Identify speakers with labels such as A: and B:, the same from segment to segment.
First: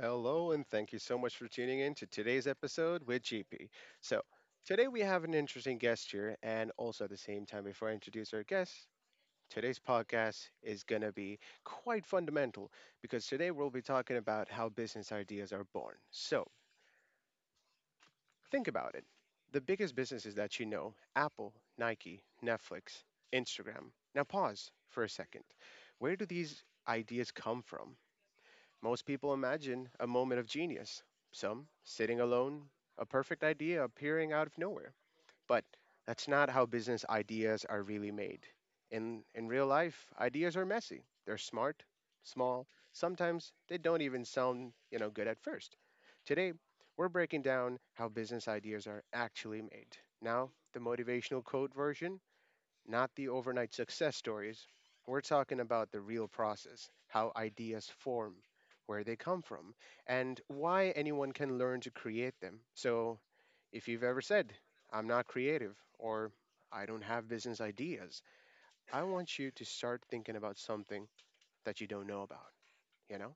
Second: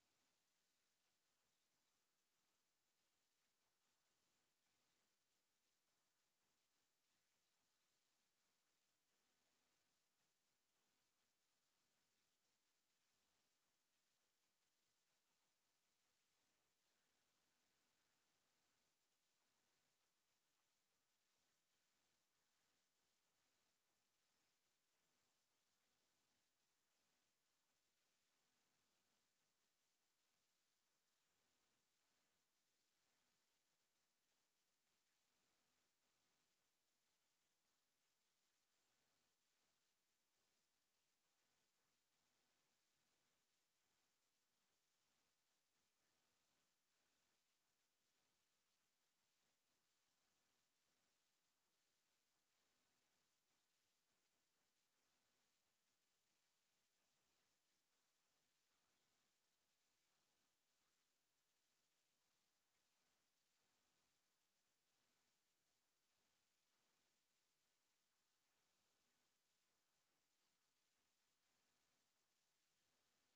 A: Hello, and thank you so much for tuning in to today's episode with GP. So, today we have an interesting guest here, and also at the same time, before I introduce our guest, today's podcast is going to be quite fundamental because today we'll be talking about how business ideas are born. So, think about it, the biggest businesses that you know, Apple, Nike, Netflix, Instagram. Now, pause for a second. Where do these ideas come from? Most people imagine a moment of genius, some sitting alone, a perfect idea appearing out of nowhere. But that's not how business ideas are really made. In real life, ideas are messy. They're smart, small, sometimes they don't even sound, you know, good at first. Today, we're breaking down how business ideas are actually made. Now, the motivational quote version, not the overnight success stories. We're talking about the real process, how ideas form, where they come from, and why anyone can learn to create them. So, if you've ever said, I'm not creative, or I don't have business ideas, I want you to start thinking about something that you don't know about, you know?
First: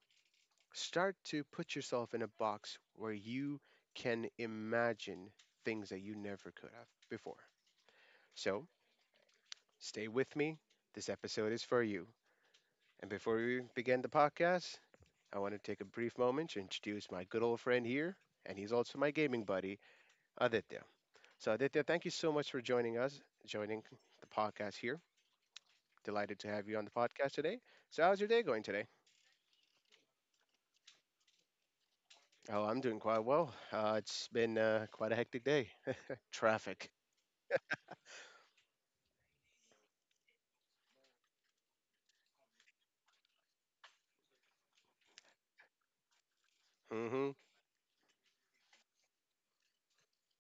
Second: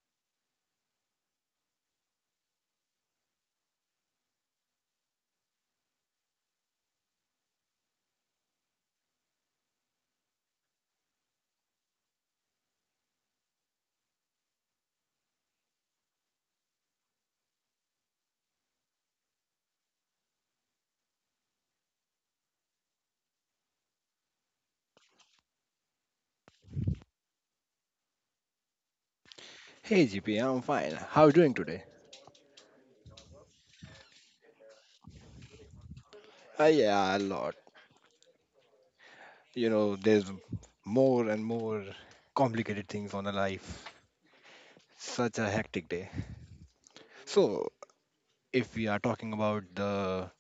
A: Start to put yourself in a box where you can imagine things that you never could have before. So, stay with me. This episode is for you. And before we begin the podcast, I want to take a brief moment to introduce my good old friend here, and he's also my gaming buddy, Aditya. So, Aditya, thank you so much for joining us, joining the podcast here. Delighted to have you on the podcast today. So, how's your day going today?
B: Hey GP, I'm fine. How are you doing today?
A: Oh, I'm doing quite well. It's been quite a hectic day. Traffic.
B: Yeah, a lot. You know, there's more and more complicated things on the life. Such a hectic day.
A: Mm-hmm.
B: So, if we are talking about the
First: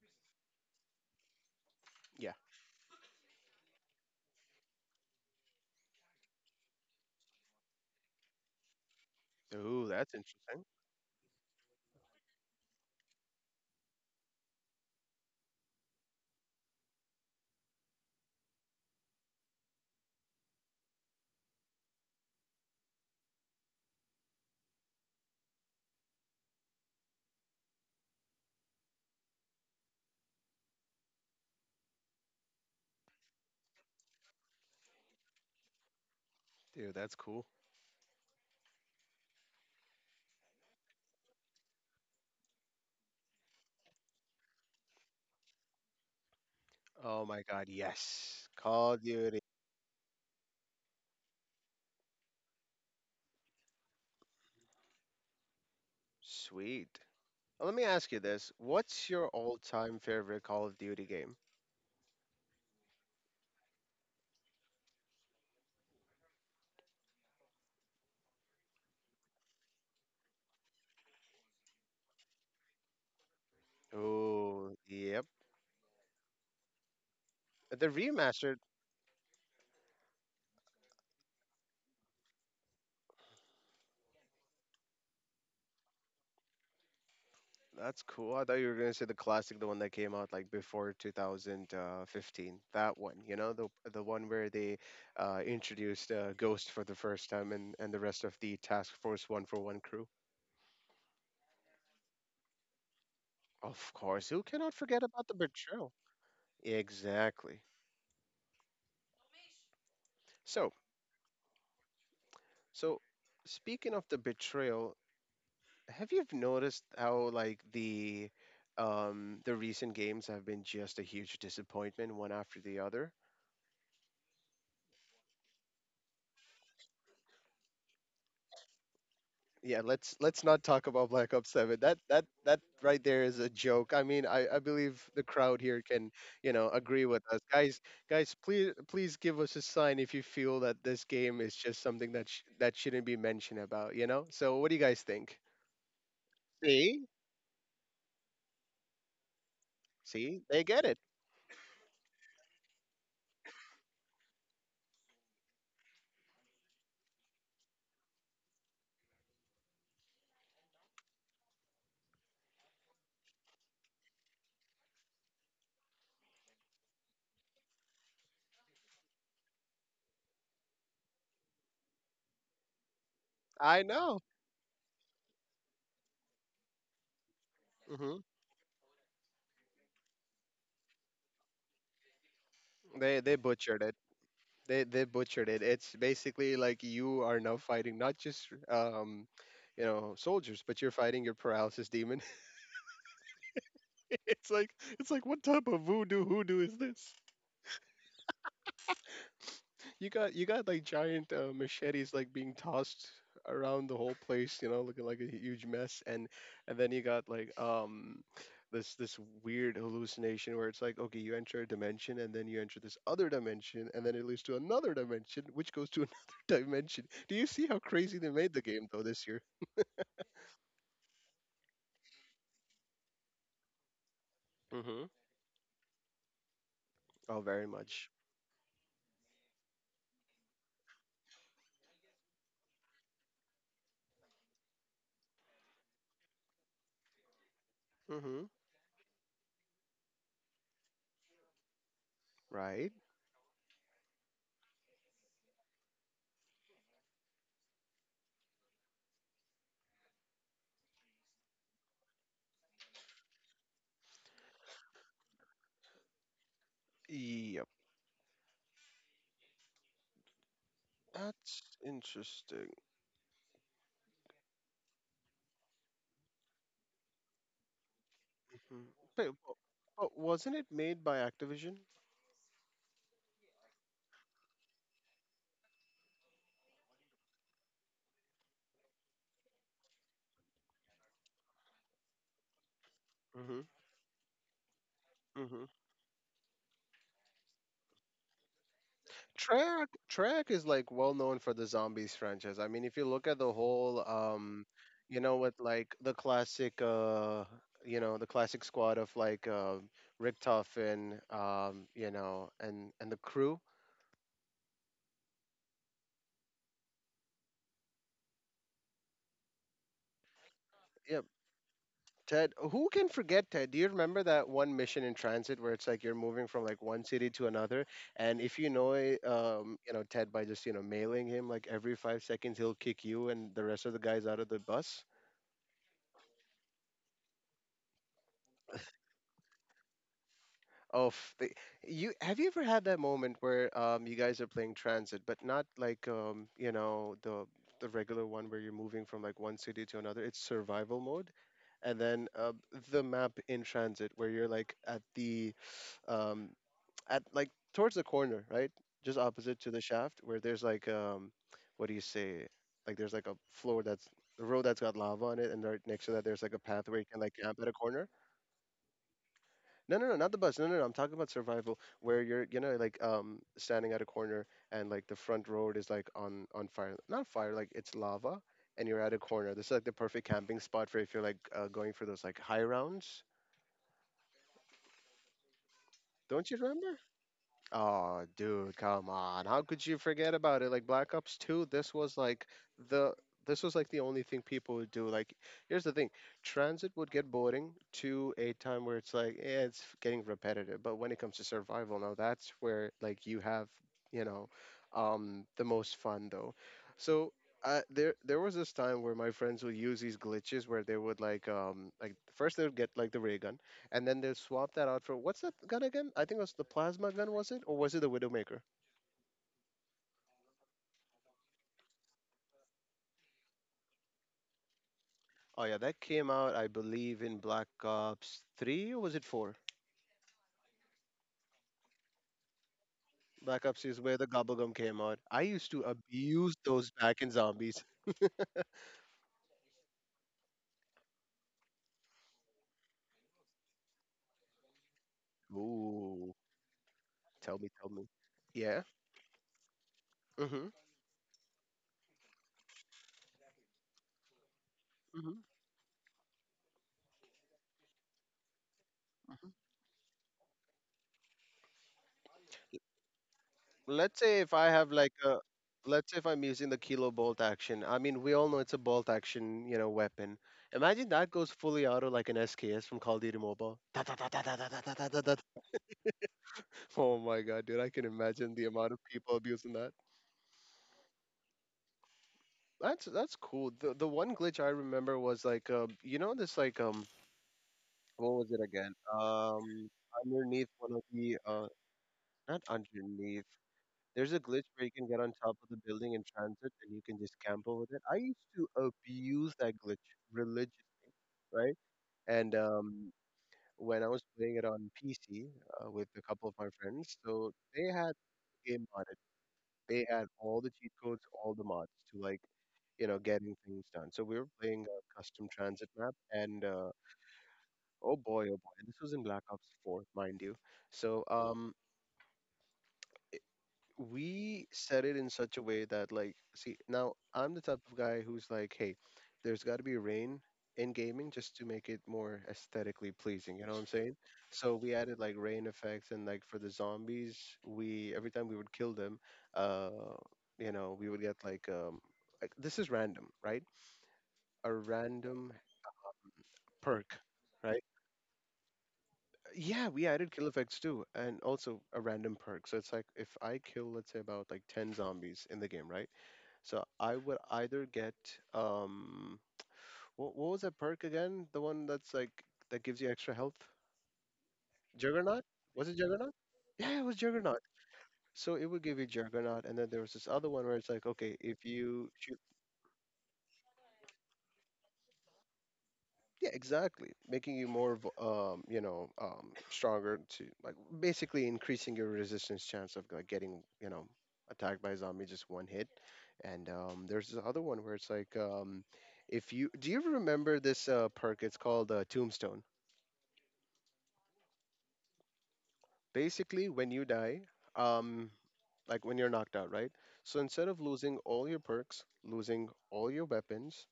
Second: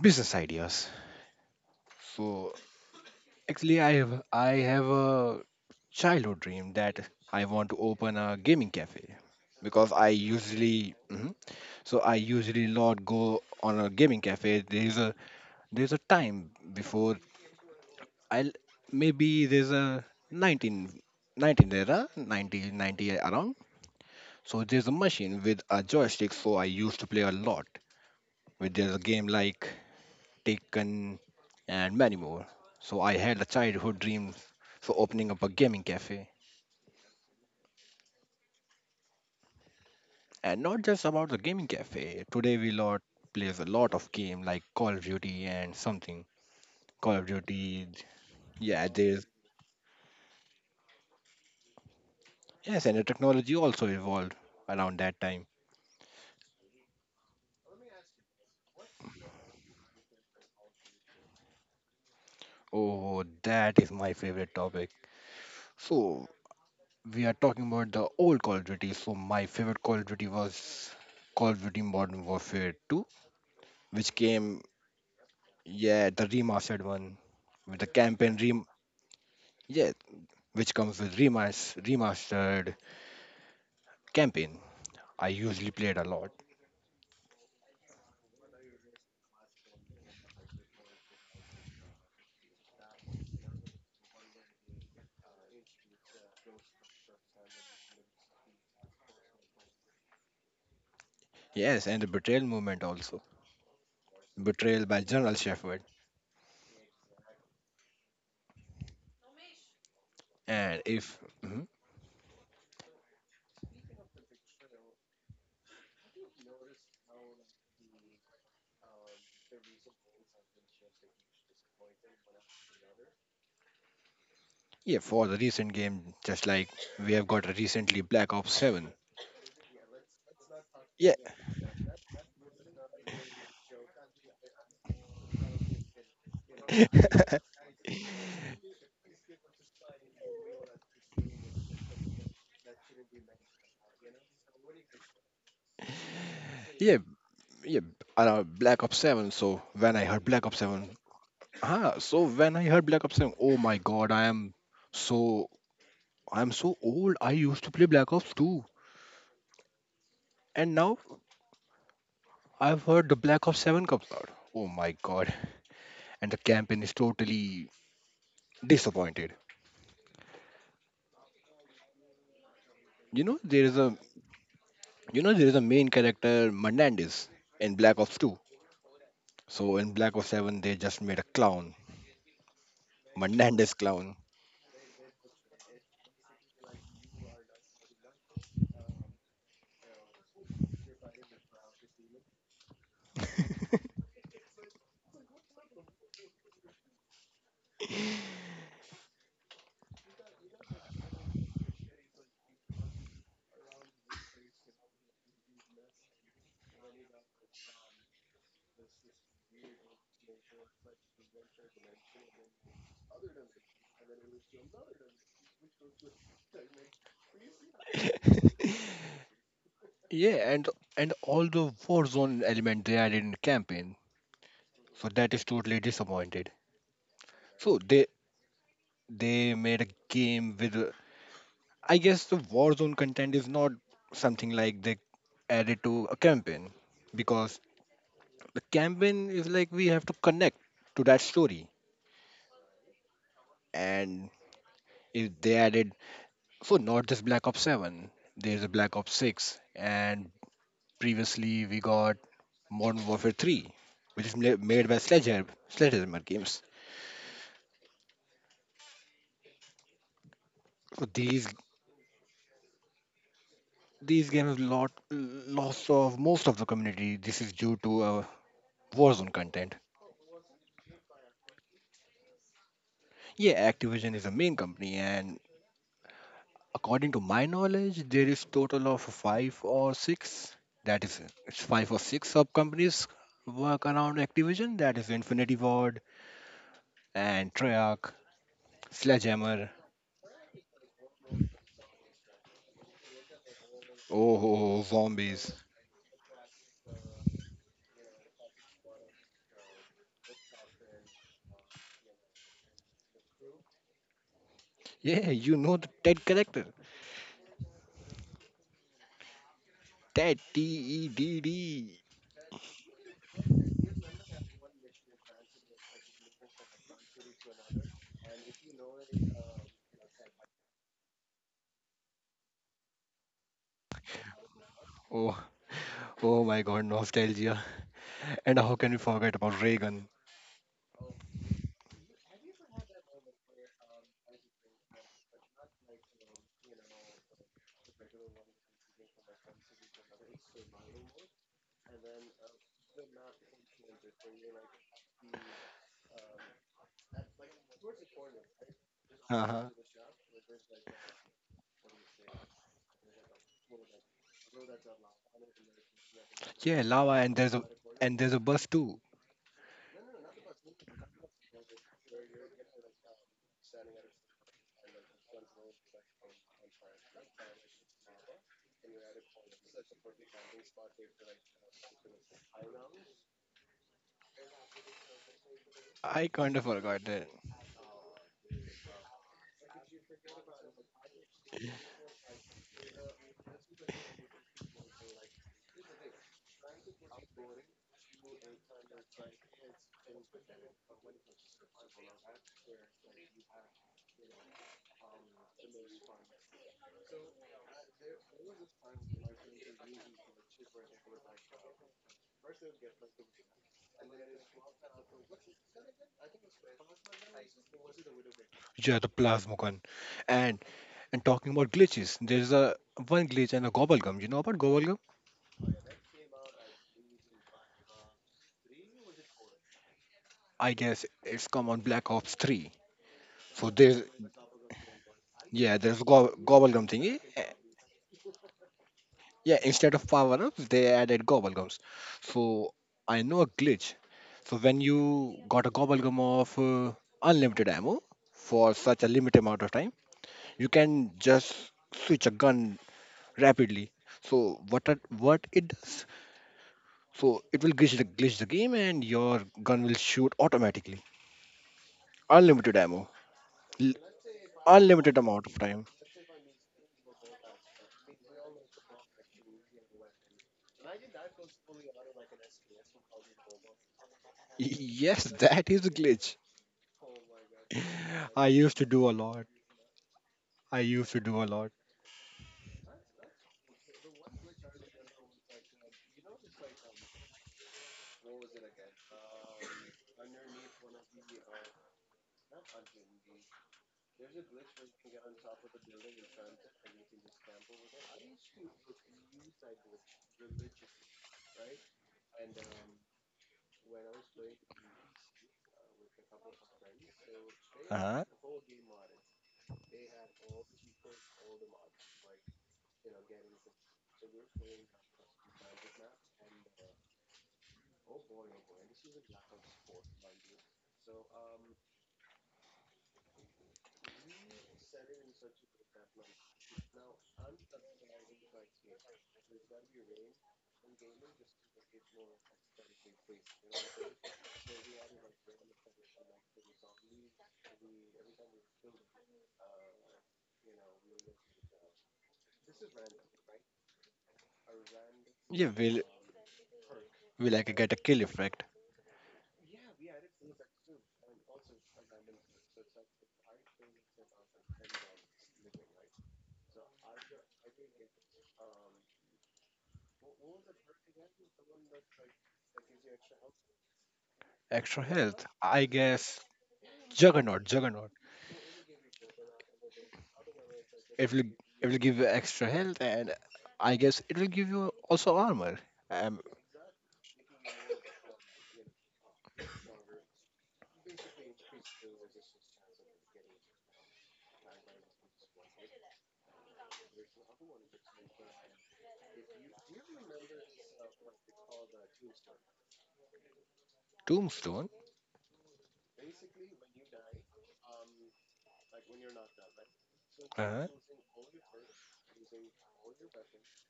B: business ideas,
A: Yeah.
B: so actually, I have a childhood dream that I want to open a gaming cafe
A: Ooh,
B: because I
A: that's interesting.
B: usually so I usually not go on a gaming cafe. There's a time before I'll maybe there's a 19, 19 era, 1990 around. So there's a machine with a joystick. So I used to play a lot with there's a game like Taken and many more. So I had a childhood dream for opening up a gaming cafe,
A: Dude, that's cool.
B: and not just about the gaming cafe. Today we lot plays a lot of game like Call of Duty and something Call
A: Oh
B: of
A: my God,
B: Duty.
A: yes.
B: Yeah,
A: Call of
B: there's
A: Duty.
B: yes, and the technology also evolved around that time.
A: Sweet. Let me ask you this. What's your all-time favorite Call of Duty game?
B: Oh, that is my favorite topic. So we are talking about the old Call of Duty. So my favorite Call of Duty was Call of Duty Modern Warfare 2, which came,
A: Oh, yep.
B: yeah, the remastered one with
A: The
B: the campaign
A: remastered,
B: rem yeah, which comes with remastered campaign. I usually played a lot.
A: that's cool. I thought you were gonna say the classic, the one that came out like before 2015. That one, you know, the one where they introduced Ghost for the first time and the rest of the Task Force One for One crew.
B: Yes, and the betrayal movement also.
A: Of course, who cannot
B: Betrayal by
A: forget about
B: General
A: the
B: Shepard.
A: betrayal? Exactly. So,
B: And if Mhm.
A: so speaking of the betrayal, have you noticed how like the recent games have been just a huge disappointment one after the other?
B: Yeah, for the recent game, just like we have got recently Black Ops 7.
A: Yeah, let's not talk about
B: Yeah,
A: Black Ops 7. That right there is a joke. I mean, I believe the crowd here can, you know, agree with us. Guys, guys, please give us a sign if you feel that this game is just something that that shouldn't be mentioned about, you know? So what do you guys think?
B: yeah,
A: See,
B: yeah. Around Black Ops 7. So when I heard
A: see
B: Black Ops
A: they get
B: 7,
A: it.
B: So when I heard Black Ops, oh my god, so I'm so old. I used to play Black Ops 2, and now I've heard the Black Ops 7 comes out. Oh my god, and the campaign is totally disappointed. You know there is
A: I
B: a
A: know.
B: you know there is a main character Menendez in Black Ops
A: Hmm.
B: 2. So in Black Ops 7, they just made a clown,
A: They
B: Menendez
A: butchered it.
B: clown.
A: They butchered it. It's basically like you are now fighting not just you know, soldiers, but you're fighting your paralysis demon. It's like, it's like what type of voodoo hoodoo is this? You got like giant machetes like being tossed around the whole place, you know, looking like a huge mess, and then you got like this weird hallucination where it's like okay, you enter a dimension and then you enter this other dimension and then it leads to another dimension, which goes to another dimension. Do you see how crazy they made the game though this year?
B: Yeah, and all the Warzone element they added in the campaign, so
A: Mm-hmm.
B: that is totally disappointed.
A: Oh, very
B: So they
A: much.
B: they made a game with I guess the Warzone content is not something like they added to a campaign because
A: Mm-hmm.
B: the campaign is like we have to connect to that story,
A: Right.
B: and if they added, so not just Black Ops 7, there's a Black Ops 6 and previously we got Modern Warfare 3, which is made by Sledgehammer games.
A: Yep.
B: So these
A: That's interesting.
B: these games lot lost of most of the community. This is due to
A: Mhm.
B: Warzone
A: But,
B: content.
A: but wasn't it made by Activision?
B: Yeah, Activision is a main company, and according to my knowledge, there is total of five or six. That is, it's five or six sub companies
A: Hmm.
B: work around Activision. That is Infinity
A: Hmm.
B: Ward and Treyarch, Sledgehammer.
A: Treyarch, Treyarch is like well known for the zombies franchise. I mean, if you look at the whole,
B: Oh, ho, ho,
A: you know,
B: zombies!
A: with like the classic, you know, the classic squad of like Rick Toffin, you know, and the crew.
B: Yeah, you know the Ted character. Ted T E
A: Yeah,
B: D D.
A: Ted, who can forget Ted? Do you remember that one mission in transit where it's like you're moving from like one city to another, and if you know it, you know Ted by just you know mailing him like every 5 seconds, he'll kick you and the rest of the guys out of the bus.
B: Oh, oh my God, nostalgia. And how can we forget about Reagan?
A: Oh, you have, you ever had that moment where you guys are playing transit, but not like you know the regular one where you're moving from like one city to another. It's survival mode and then the map in transit where you're like at the um, at like towards the corner, right? Just opposite to
B: Uh-huh.
A: the shaft where there's like um, what do you say? Like there's like a floor that's a road that's got lava on it and right next to that there's like a
B: Yeah,
A: path where you
B: lava,
A: can like camp at a corner.
B: and there's a bus too.
A: No, not the bus. No, I'm talking about survival where you're you know like standing at a corner and like the front road is like on fire. Not fire, like it's lava and you're at a corner. This is like the perfect camping spot for if you're like going for those like high rounds.
B: I
A: Don't
B: kind
A: you
B: of
A: remember?
B: forgot that.
A: Oh, dude, come on. How could you forget about it? Like Black Ops 2, this was like the, this was like the only thing people would do. Like here's the thing. Transit would get boring to a time where it's like, yeah, it's getting repetitive. But when it comes to survival, now that's where like you have, you know, the most fun though. So there was this time where my friends would use these glitches where they would like first they would get like the ray gun, and then they'll swap that out for what's that gun again? I think it was the plasma gun, was it, or was it the Widowmaker?
B: Yeah, the plasma Plasmocon. And and talking about glitches, there's a one glitch and a gobblegum. You know about gobblegum?
A: Oh yeah, that came out, I believe, in Black Ops Three or was it Four?
B: I guess it's come on Black Ops 3.
A: Black
B: So
A: Ops is
B: there's
A: where the gobblegum came out. I used
B: yeah,
A: to abuse
B: gobblegum
A: those
B: thingy.
A: back in zombies.
B: Yeah, instead of power ups, they added gobblegums. So I know a glitch. So when you got a gobblegum
A: Ooh,
B: of
A: tell me,
B: unlimited
A: tell
B: ammo
A: me.
B: for
A: Yeah.
B: such a limited amount of time,
A: Mm-hmm.
B: you can just switch a gun rapidly. So
A: Mm-hmm.
B: what it does? So it will glitch the game and your gun will shoot automatically. Unlimited ammo. L-
A: Let's say if I have like
B: unlimited
A: a,
B: amount of time.
A: let's say if I'm using the kilo bolt action. I mean, we all know it's a bolt action, you know, weapon. Imagine that goes fully auto like an SKS from Call of Duty Mobile.
B: Yes, that is a glitch.
A: Oh my god, dude! I can
B: I
A: imagine the
B: used to
A: amount of
B: do a
A: people
B: lot.
A: abusing that.
B: I used to do a lot.
A: That's cool. The one glitch I remember was like, you know, this like what was it again? Um, underneath one of the not underneath. There's a glitch where you can get on top of the building in transit and you can just camp over it. I used to abuse that glitch religiously, right? And when I was playing it on PC with a couple of my friends, so they had
B: Uh-huh.
A: the game modded. They had all the cheat codes, all the mods to like, you know, getting things done. So we were playing a custom transit map, and oh boy, this was in Black Ops 4, mind you. So we set it in such a way that like, see, now I'm the type of guy who's like, hey, there's got to be rain in gaming just to make it more aesthetically pleasing, you know what I'm saying? So we added like rain effects and like for the zombies, we every time we would kill them, uh, you know, we would get like um, like this is random, right? A random
B: Yeah, will
A: perk,
B: will I
A: right?
B: get a kill effect?
A: Yeah, we added kill effects too and also a random perk. So it's like if I kill, let's say about like 10 zombies in the game, right? So I would either get um, what was that perk again? The one that's like that gives you extra health?
B: Extra
A: Juggernaut?
B: health. I
A: Was it Juggernaut?
B: guess
A: Yeah, it was Juggernaut.
B: juggernaut, juggernaut.
A: So it would give you Juggernaut, and then there was this other one where it's like,
B: It
A: okay,
B: will
A: if
B: it will
A: you
B: give you
A: shoot.
B: extra health, and I guess it will give you also armor. Um,
A: Yeah, exactly. Making you more, you know, stronger to like basically increasing your resistance chance of like getting, you know, attacked by a zombie just one hit. And there's this other one where it's like, if you do you remember this perk? It's called Tombstone.
B: Tombstone.
A: Basically, when you die, um, like when you're knocked out, right? So instead of
B: Uh-huh.
A: losing all your perks, losing all your weapons,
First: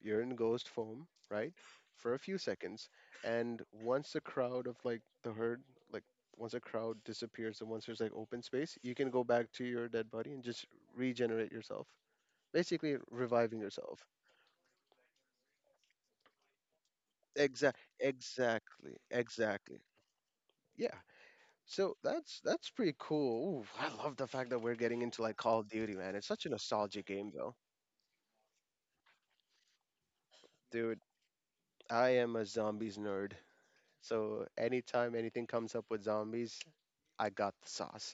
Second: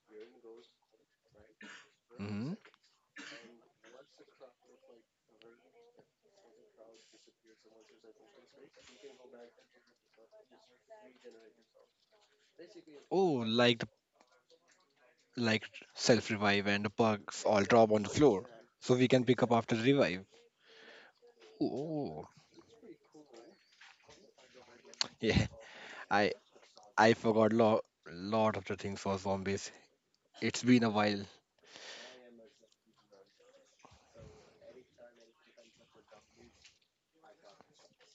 A: you're in ghost form, right? For a few
B: hmm
A: seconds, and once the crowd of like the herd, like once a crowd disappears and once there's like open space, you can go back to your dead body and just regenerate yourself. Basically
B: Oh,
A: reviving
B: like
A: yourself.
B: like self revive and the bugs all
A: Exact
B: drop on the floor
A: exactly.
B: so we can pick up after
A: Exactly.
B: the revive.
A: Yeah. So
B: Oh,
A: that's pretty cool. Ooh, I love the fact that we're getting into like
B: yeah.
A: Call of Duty, man.
B: i
A: It's such a nostalgic
B: i
A: game
B: forgot
A: though.
B: lot of the things for zombies. It's been a
A: Dude,
B: while.
A: I am a zombies nerd. So anytime anything comes up with zombies, I got the sauce.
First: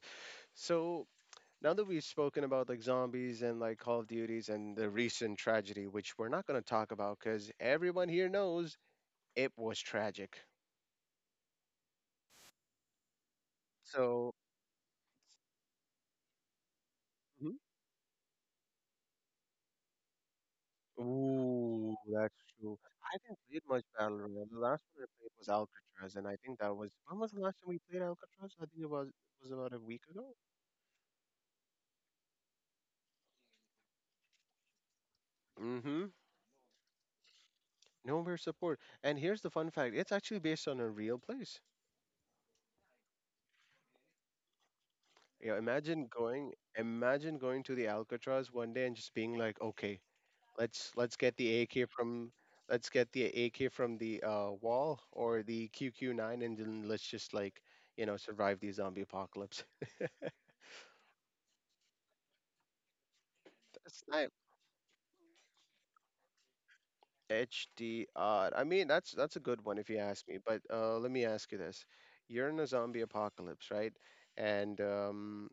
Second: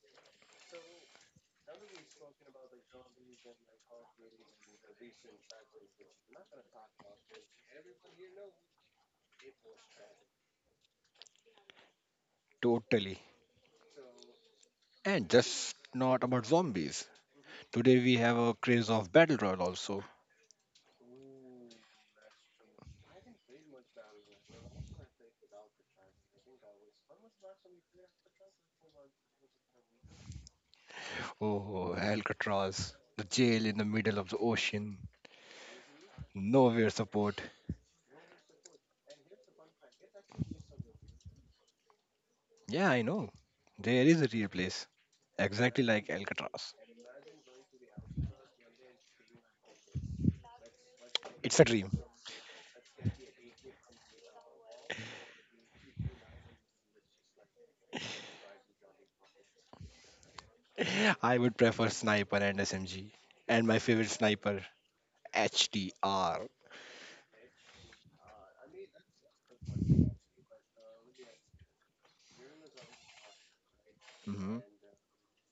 A: So now that we've spoken about like zombies and like Call of Duties and the recent tragedy, which we're not going to talk about because everyone here knows it was tragic.
B: Totally.
A: So,
B: And just not about zombies,
A: mhm.
B: today we have a craze of battle royale also.
A: Ooh, that's true. I haven't played much Battle Royale. The last one I played was Alcatraz, and I think that was, when was the last time we played Alcatraz? I think it was about a week ago.
B: Oh, Alcatraz, the jail in the middle of the ocean.
A: Mm-hmm.
B: Nowhere support.
A: Nowhere support. And here's the fun fact: it's actually based on a real place.
B: Yeah, I know, there is a real place
A: Yeah,
B: exactly
A: imagine
B: like
A: going,
B: Alcatraz.
A: imagine going to the Alcatraz one day and just being like, okay, let's get the
B: It's a
A: AK
B: dream.
A: from, let's get the AK from the wall, or the QQ9, and then let's just like survive the zombie apocalypse.
B: I would prefer sniper and SMG, and my
A: That's
B: favorite
A: not
B: sniper HDR.
A: HDR. I mean, that's a good one if you ask me. But let me ask you this: you're in a zombie apocalypse, right?
B: Mhm.
A: And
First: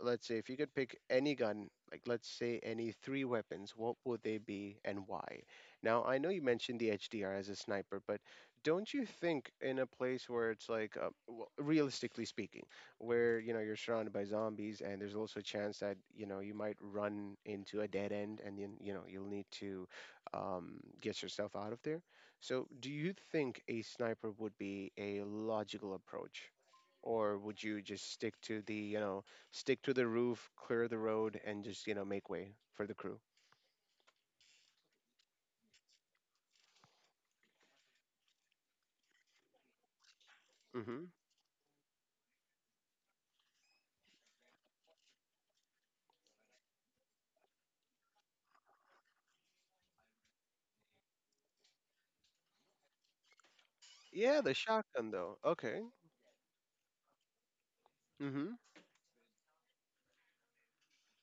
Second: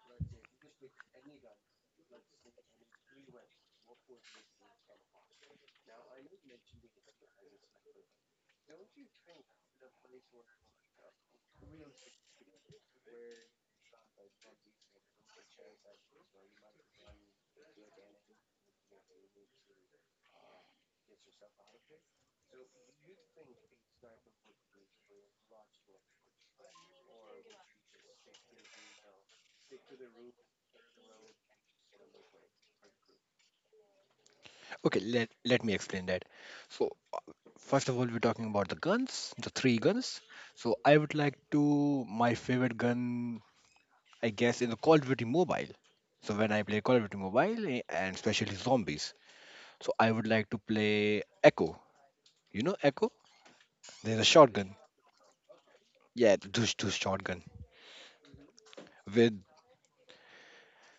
A: let's say if you could pick any gun, like let's say any three weapons, what would they be and why? Now, I know you mentioned the HDR as a sniper, but don't you think in a place where it's like, well, realistically speaking, where you're surrounded by zombies and there's also a chance that you might run into a dead end and then you'll need to get yourself out of there. So, do you think a sniper would be a logical approach? Or would you just stick to the, stick to the roof, clear the road, and just make way for the crew.
B: Okay, let me explain that. So first of all, we're talking about the guns, the three guns. So I
A: Hmm.
B: would like to my favorite gun, I guess, is the Call of Duty Mobile. So when I play Call of Duty Mobile and especially zombies, so I would like to play Echo. You know Echo? There's a
A: Yeah, the
B: shotgun.
A: shotgun though. Okay.
B: Yeah, the dush dush shotgun
A: Hmm.
B: with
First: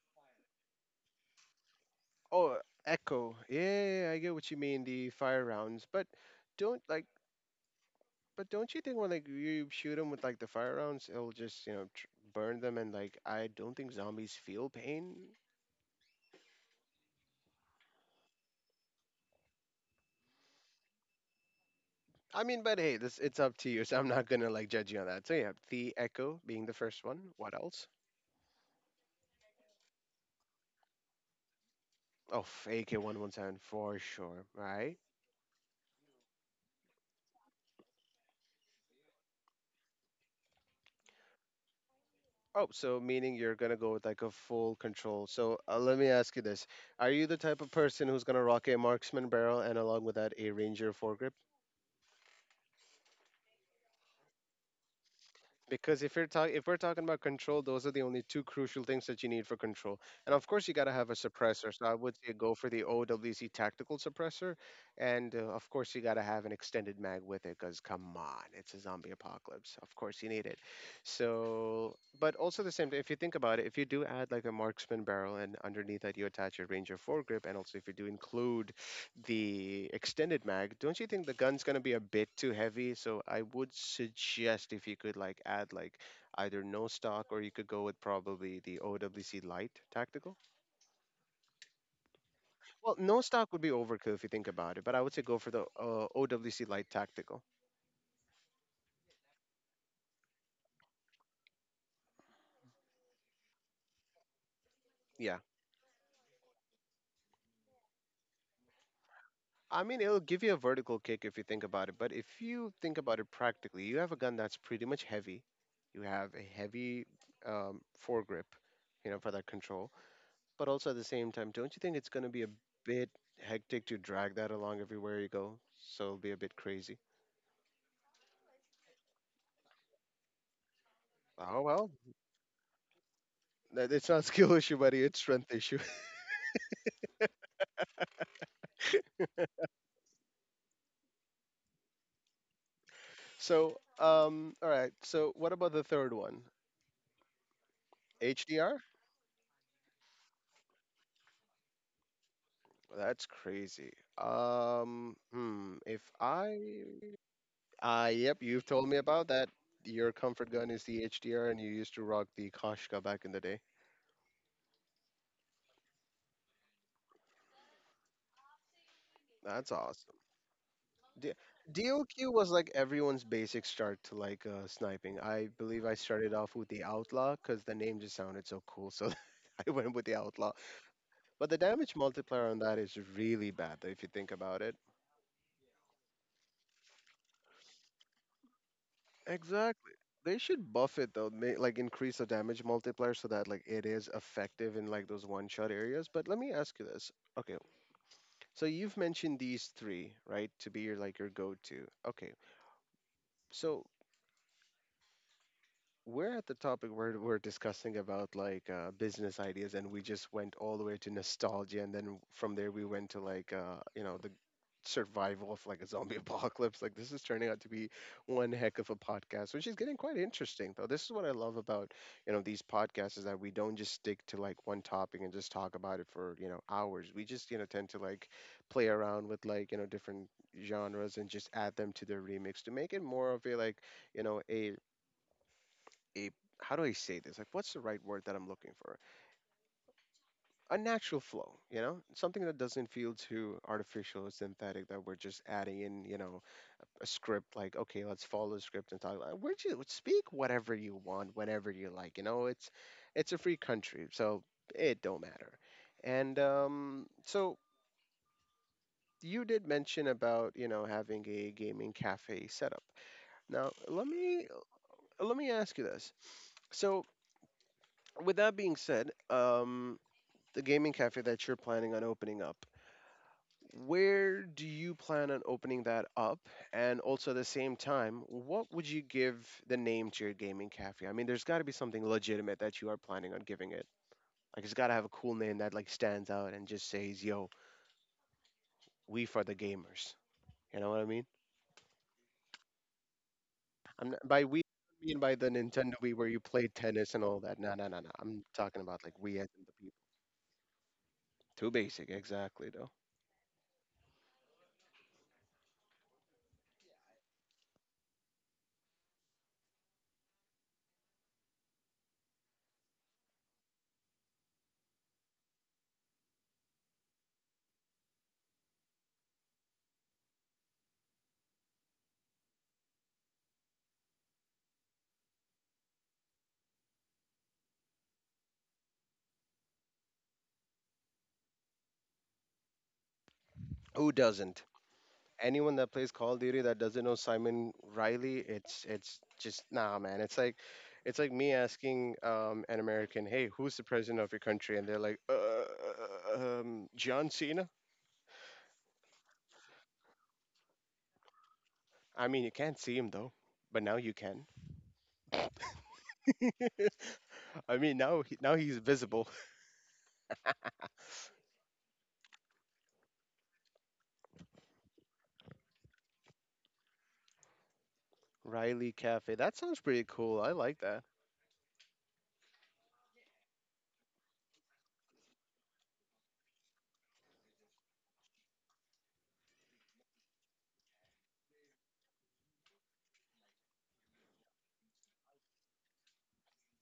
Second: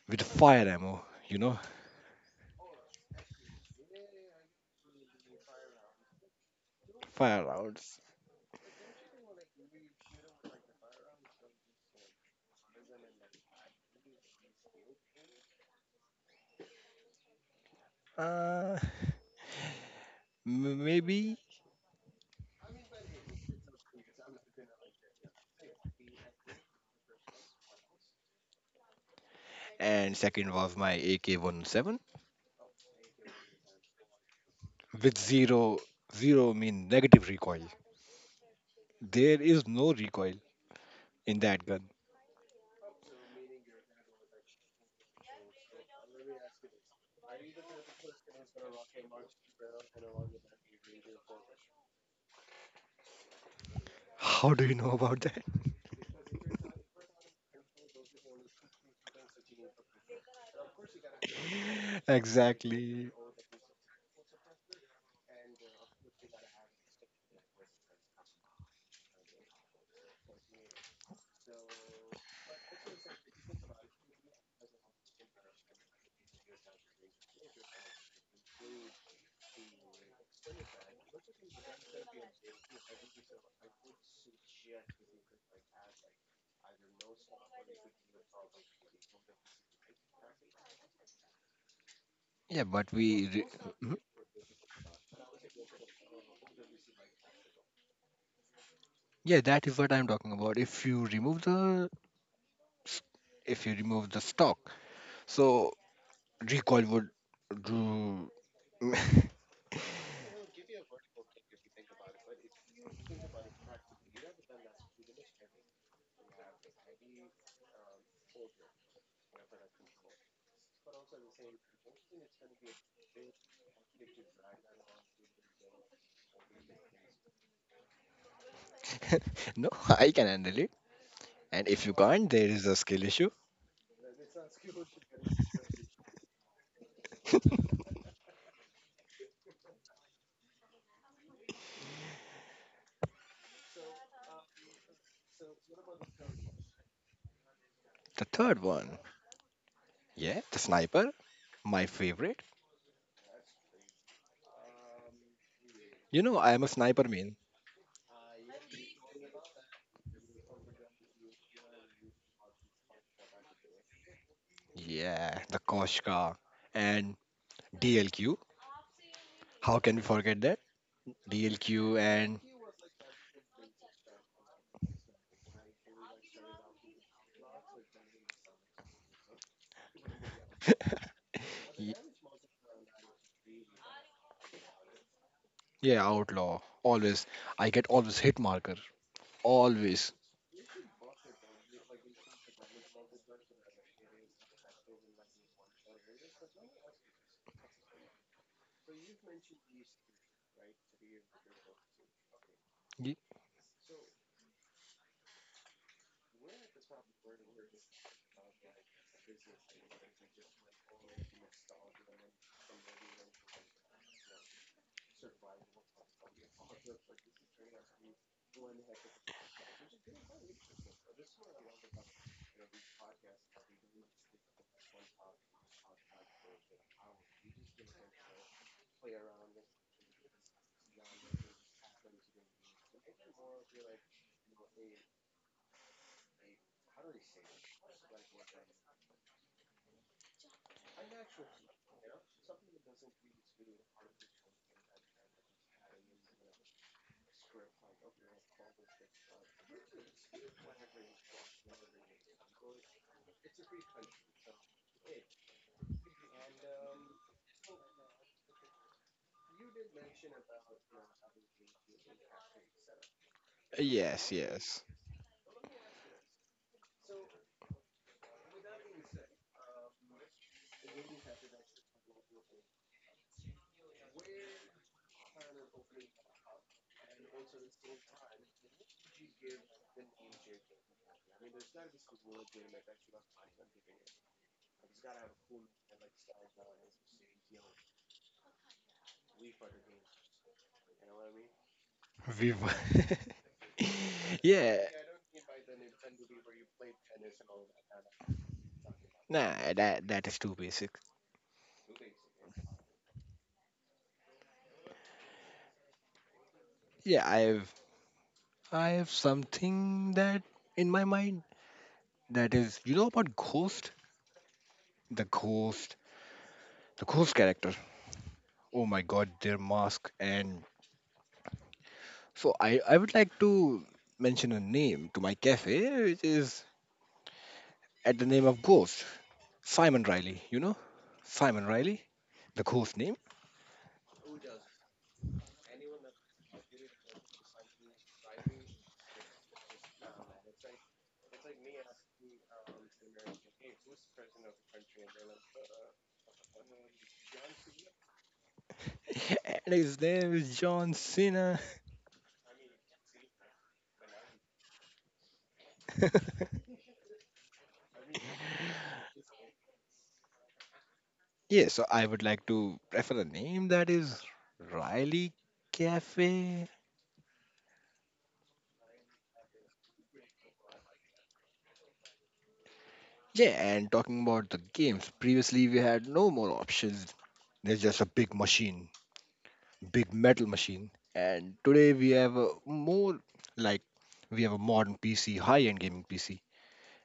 B: with fire ammo. You know,
A: Oh, echo. Yeah, yeah, yeah, I get what you mean. The fire rounds, but don't like.
B: fire rounds.
A: But don't you think when like you shoot them with like the fire rounds, it'll just burn them, and like I don't think zombies feel pain.
B: Uh, Maybe.
A: I mean, but hey, this, it's up to you, so I'm not gonna like judge you on that. So yeah, the echo being the first one. What else?
B: And second was my AK-47
A: Oh, AK 117 for sure,
B: with
A: right?
B: zero, zero mean negative recoil. There is no recoil in that gun.
A: Oh, so meaning you're gonna go with like a full control. So let me ask you this: are you the type of person who's gonna rock a marksman barrel and along with that a ranger foregrip?
B: How do you know about that?
A: Because if you're talking, if we're talking about control, those are the only two crucial things that you need for control, and of course you got to have a suppressor, so I would say go for the
B: Exactly.
A: OWC tactical suppressor, and of course you got to have an extended mag with it because come on, it's a zombie apocalypse, of course you need it. So but also the same thing, if you think about it, if you do add like a marksman barrel and underneath that you attach a ranger foregrip, and also if you do include the extended mag, don't you think the gun's gonna be a bit too heavy? So I would suggest if you could like add like either no stock, or you could go with probably the OWC light tactical.
B: Yeah, but
A: Well,
B: we.
A: no
B: Re-
A: stock would be
B: Mhm.
A: overkill if you think about it, but I would say go for the OWC light tactical.
B: Yeah, that is what I'm talking about. If you s- if you remove the stock,
A: Yeah.
B: so recoil would do.
A: I mean, it'll give you a vertical kick if you think about it, but if you think about it practically, you have a gun that's pretty much heavy. You have a heavy um, foregrip, you know, for that control. But also at the same time, don't you think it's going to be a bit hectic to drag that along everywhere you go? So it'll be a bit crazy.
B: No, I can handle it. And if
A: Oh
B: you
A: well,
B: can't, there is a skill issue.
A: it's not skill issue, buddy. It's strength issue. So, all right. So what about the third one?
B: The third one.
A: HDR?
B: Yeah, the sniper, my favorite.
A: That's crazy. Hmm.
B: You
A: If
B: know, I am a
A: I,
B: sniper man.
A: ah, yep, you've told me about that. Your comfort gun is the HDR, and you used to rock the Koshka back in the day.
B: Yeah, the Koshka and DLQ. How
A: That's
B: can we
A: awesome.
B: forget that?
A: D-
B: DLQ and
A: DOQ was like everyone's basic start to like sniping. I believe I started off with the Outlaw because the name just sounded so cool, so I went with the Outlaw. But the
B: y-
A: damage multiplier on that is really bad though, if you think about it.
B: yeah, Outlaw. Always. I get always hit marker. Always.
A: Exactly. They should buff it though, like increase the damage multiplier so that like it is effective in like those one shot areas. But let me ask you this. Okay, so you've mentioned these three, right, to be your like your go to. Okay,
B: Y-
A: so we're at the topic where we're discussing about like business ideas, and we just went all the way to nostalgia, and then from there we went to like the survival of like a zombie apocalypse. Like this is turning out to be one heck of a podcast, which is getting quite interesting though. This is what I love about these podcasts, is that we don't just stick to like one topic and just talk about it for hours. We just tend to like play around with like different genres and just add them to their remix to make it more of a like you know a a how do I say this? Like, what's the right word that I'm looking for? A natural flow, you know, something that doesn't feel too artificial or synthetic that we're just adding in, you know, a script like, okay, let's follow the script and talk. Like, we're just speak whatever you want, whenever you like. You know, it's a free country, so it don't matter. And so you did mention about having a gaming cafe setup. Now let
B: Yes,
A: me
B: yes.
A: let me ask you this. So with that being said, the gaming cafe that you're planning on opening up. Where do you plan on opening that up? And also at the same time, what would you give the name to your gaming cafe? I mean, there's got to be something legitimate that you are planning on giving it. Like it's got to have a cool name that like stands out and just says, "Yo, we for the gamers." You know what I mean?
B: We were-
A: I'm not, by
B: Yeah,
A: we I mean by the Nintendo Wii where you played tennis and all that. No, no, no, no. I'm talking about like we as
B: nah,
A: in the
B: that
A: people.
B: that is too basic.
A: Too basic, exactly though.
B: Yeah, I have something that in my mind, that is, you know about Ghost? The Ghost, the Ghost character. Oh my God, their mask. And so I would like to mention a name to my cafe, which is at the name of Ghost, Simon Riley. You know, Simon Riley, the ghost name.
A: Who doesn't? Anyone that plays Call of Duty that doesn't know Simon Riley, it's just nah, man. It's like me asking an American, "Hey, who's the president of your country?" And they're like, "John Cena."
B: And his name is John Cena.
A: I mean, you can't see him though, but now you can. I mean, now he, now he's visible.
B: Yeah, so I would like to prefer a name that is Riley Cafe.
A: Riley Cafe. That sounds pretty cool. I like that.
B: Yeah, and talking about the games, previously we had no more options. There's just a big machine, big metal machine. And today we have a more like we have a modern PC, high-end gaming PC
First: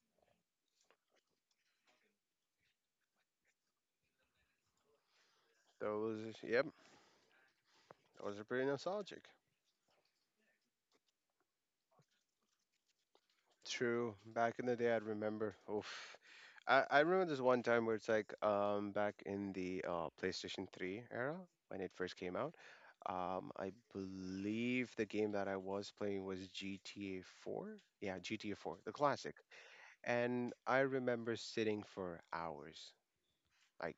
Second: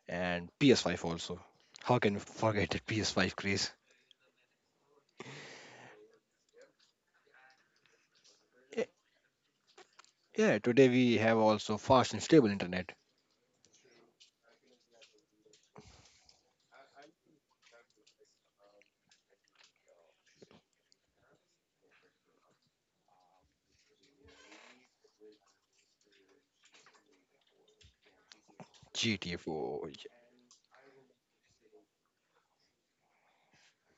B: and PS5 also. How can we forget the PS5 craze?
A: Those, yep, those are pretty
B: Y-
A: nostalgic.
B: Yeah, today we have also fast and stable internet.
A: True. Back in the day, I'd remember. Oof. I remember this one time where it's like back in the PlayStation 3 era when it first came out. I believe the game that I was playing was GTA 4. Yeah, GTA 4, the classic.
B: GTFO.
A: And I remember sitting for hours, like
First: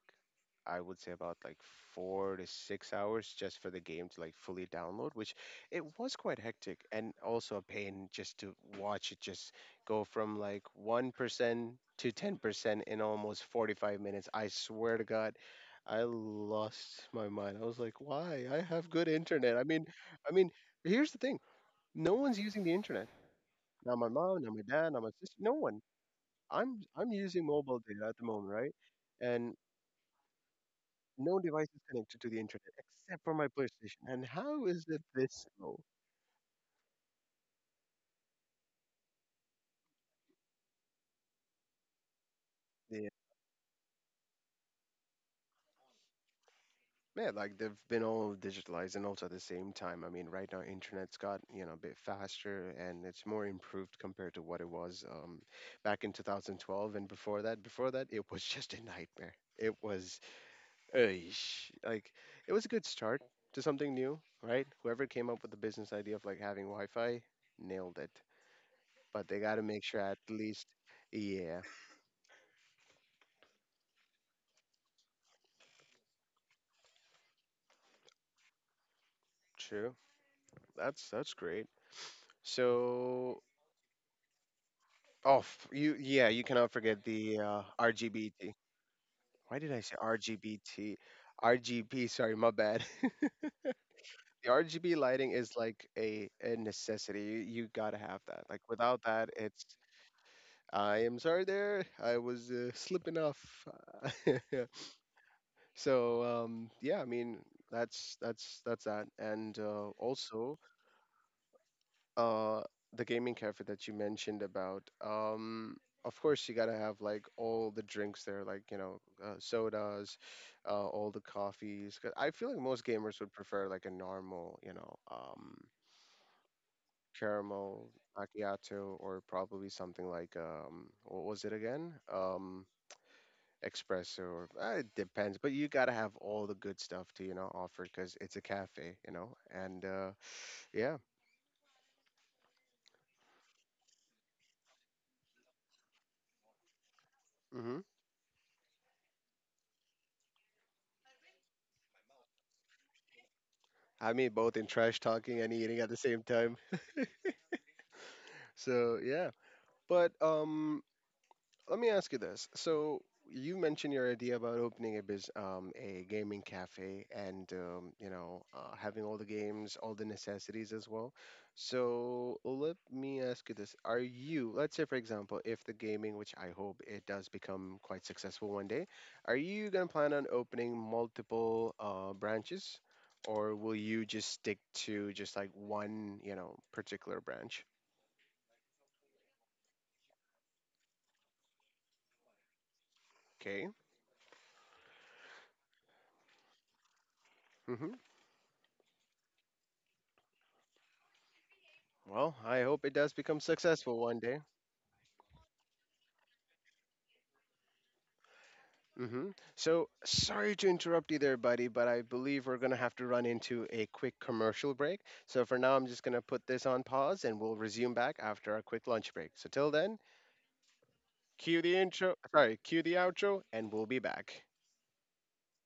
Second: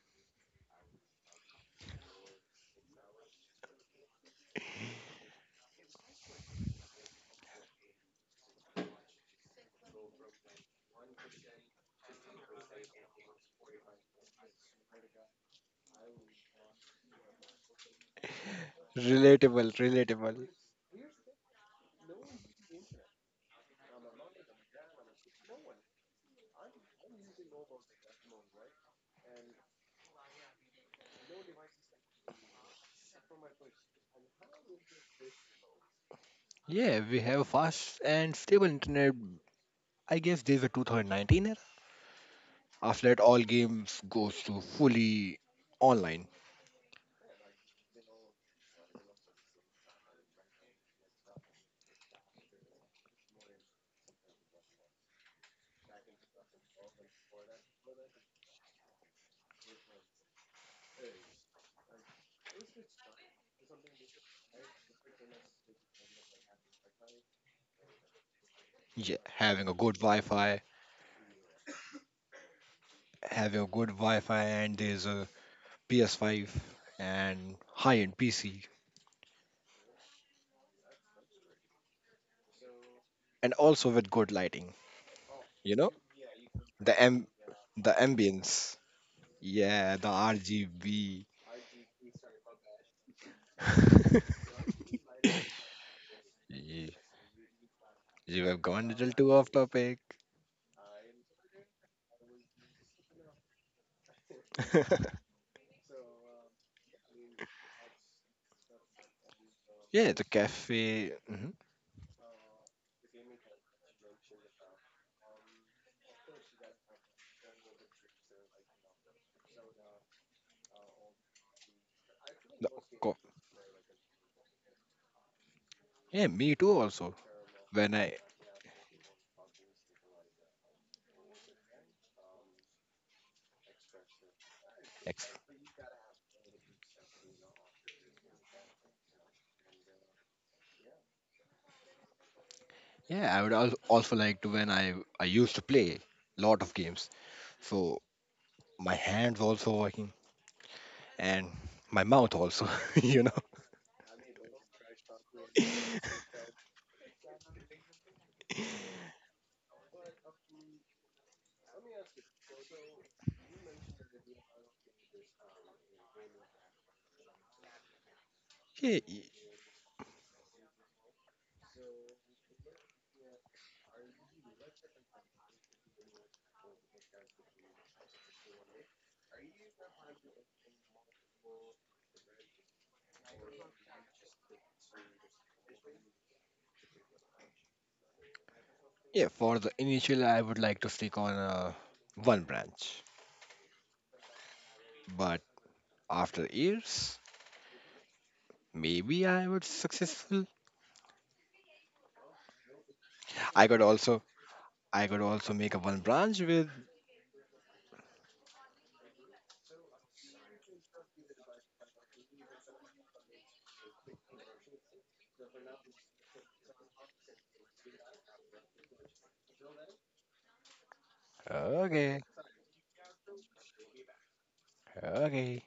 A: I would say about like 4 to 6 hours just for the game to like fully download, which it was quite hectic and also a pain just to watch it just go from like 1% to 10% in almost 45 minutes. I swear to God, I lost my mind. I was like, why? I have good internet. I
B: Relatable,
A: mean, I
B: relatable.
A: mean, here's the thing. No one's using the internet. Not my mom, not my dad, not my sister, no one. I'm using mobile data at the moment, right? And no device is connected to the internet except for my PlayStation. And how is it this slow?
B: Yeah, we have fast and stable internet. I guess there's a 2019 era. After
A: Yeah,
B: that, all games goes to fully online.
A: yeah, like they've been all digitalized and also at the same time. I mean, right now internet's got a bit faster and it's more improved compared to what it was back in 2012 and before that. Before that, it was just a nightmare. It was, eish, like, it was a good start to something new, right? Whoever came up with the business idea of like having Wi-Fi nailed it,
B: Yeah,
A: but they got to
B: having a
A: make
B: good
A: sure at
B: Wi-Fi,
A: least, yeah.
B: having a good Wi-Fi, and there's a PS5 and high-end PC,
A: True. That's great. So,
B: and also with good lighting.
A: oh,
B: You know
A: you, yeah, you cannot
B: the
A: forget
B: am
A: the
B: the
A: RGBT.
B: ambience.
A: Why did I
B: Yeah,
A: say
B: the
A: RGBT?
B: RGB.
A: RGB, sorry, my bad. The RGB lighting is like a
B: you,
A: necessity. You gotta have
B: you
A: that.
B: have
A: Like
B: gone a
A: without
B: little
A: that,
B: too off
A: it's
B: topic.
A: I am sorry there. I was slipping off. So yeah, I mean that's that. And
B: Yeah, the
A: also
B: cafe. Mhm,
A: uh the gaming cafe that you mentioned about, of course you gotta have like all the drinks there, like you know, sodas, all the coffees. 'Cause I feel like
B: The
A: most
B: co-
A: gamers would prefer like a normal,
B: yeah, me too. Also,
A: caramel
B: when I
A: macchiato, or probably something like what was it again, espresso, or it
B: ex-
A: depends, but you gotta have all the good stuff to offer because it's a cafe, and yeah.
B: yeah, I would also like to, when I used to play lot of games.
A: Mm-hmm.
B: So my hands also working and my mouth also. You know.
A: I mean, both in trash talking and eating at the same time. So yeah, but let me ask you this. So you mentioned your idea about opening a a gaming cafe, and
B: Yeah,
A: having all the games, all the necessities as well. So let me ask you this: are you, let's say, for example, if the gaming, which I hope it does become quite successful one day, are you gonna plan on opening multiple branches, or will you just stick to just like one, you know, particular branch?
B: yeah. For the initial, I would like to stick on one branch,
A: Okay.
B: but after years.
A: Hmm.
B: Maybe I would successful.
A: Well, I hope it does become
B: I could
A: successful one
B: also
A: day.
B: I could also make a one branch with.
A: Hmm. So sorry to interrupt you there, buddy, but I believe we're going to have to run into a quick commercial break. So for now, I'm just going to put this on pause and we'll resume back after our quick lunch break. So till then, cue the intro,
B: Okay,
A: sorry, cue the outro, and we'll be back.
B: okay.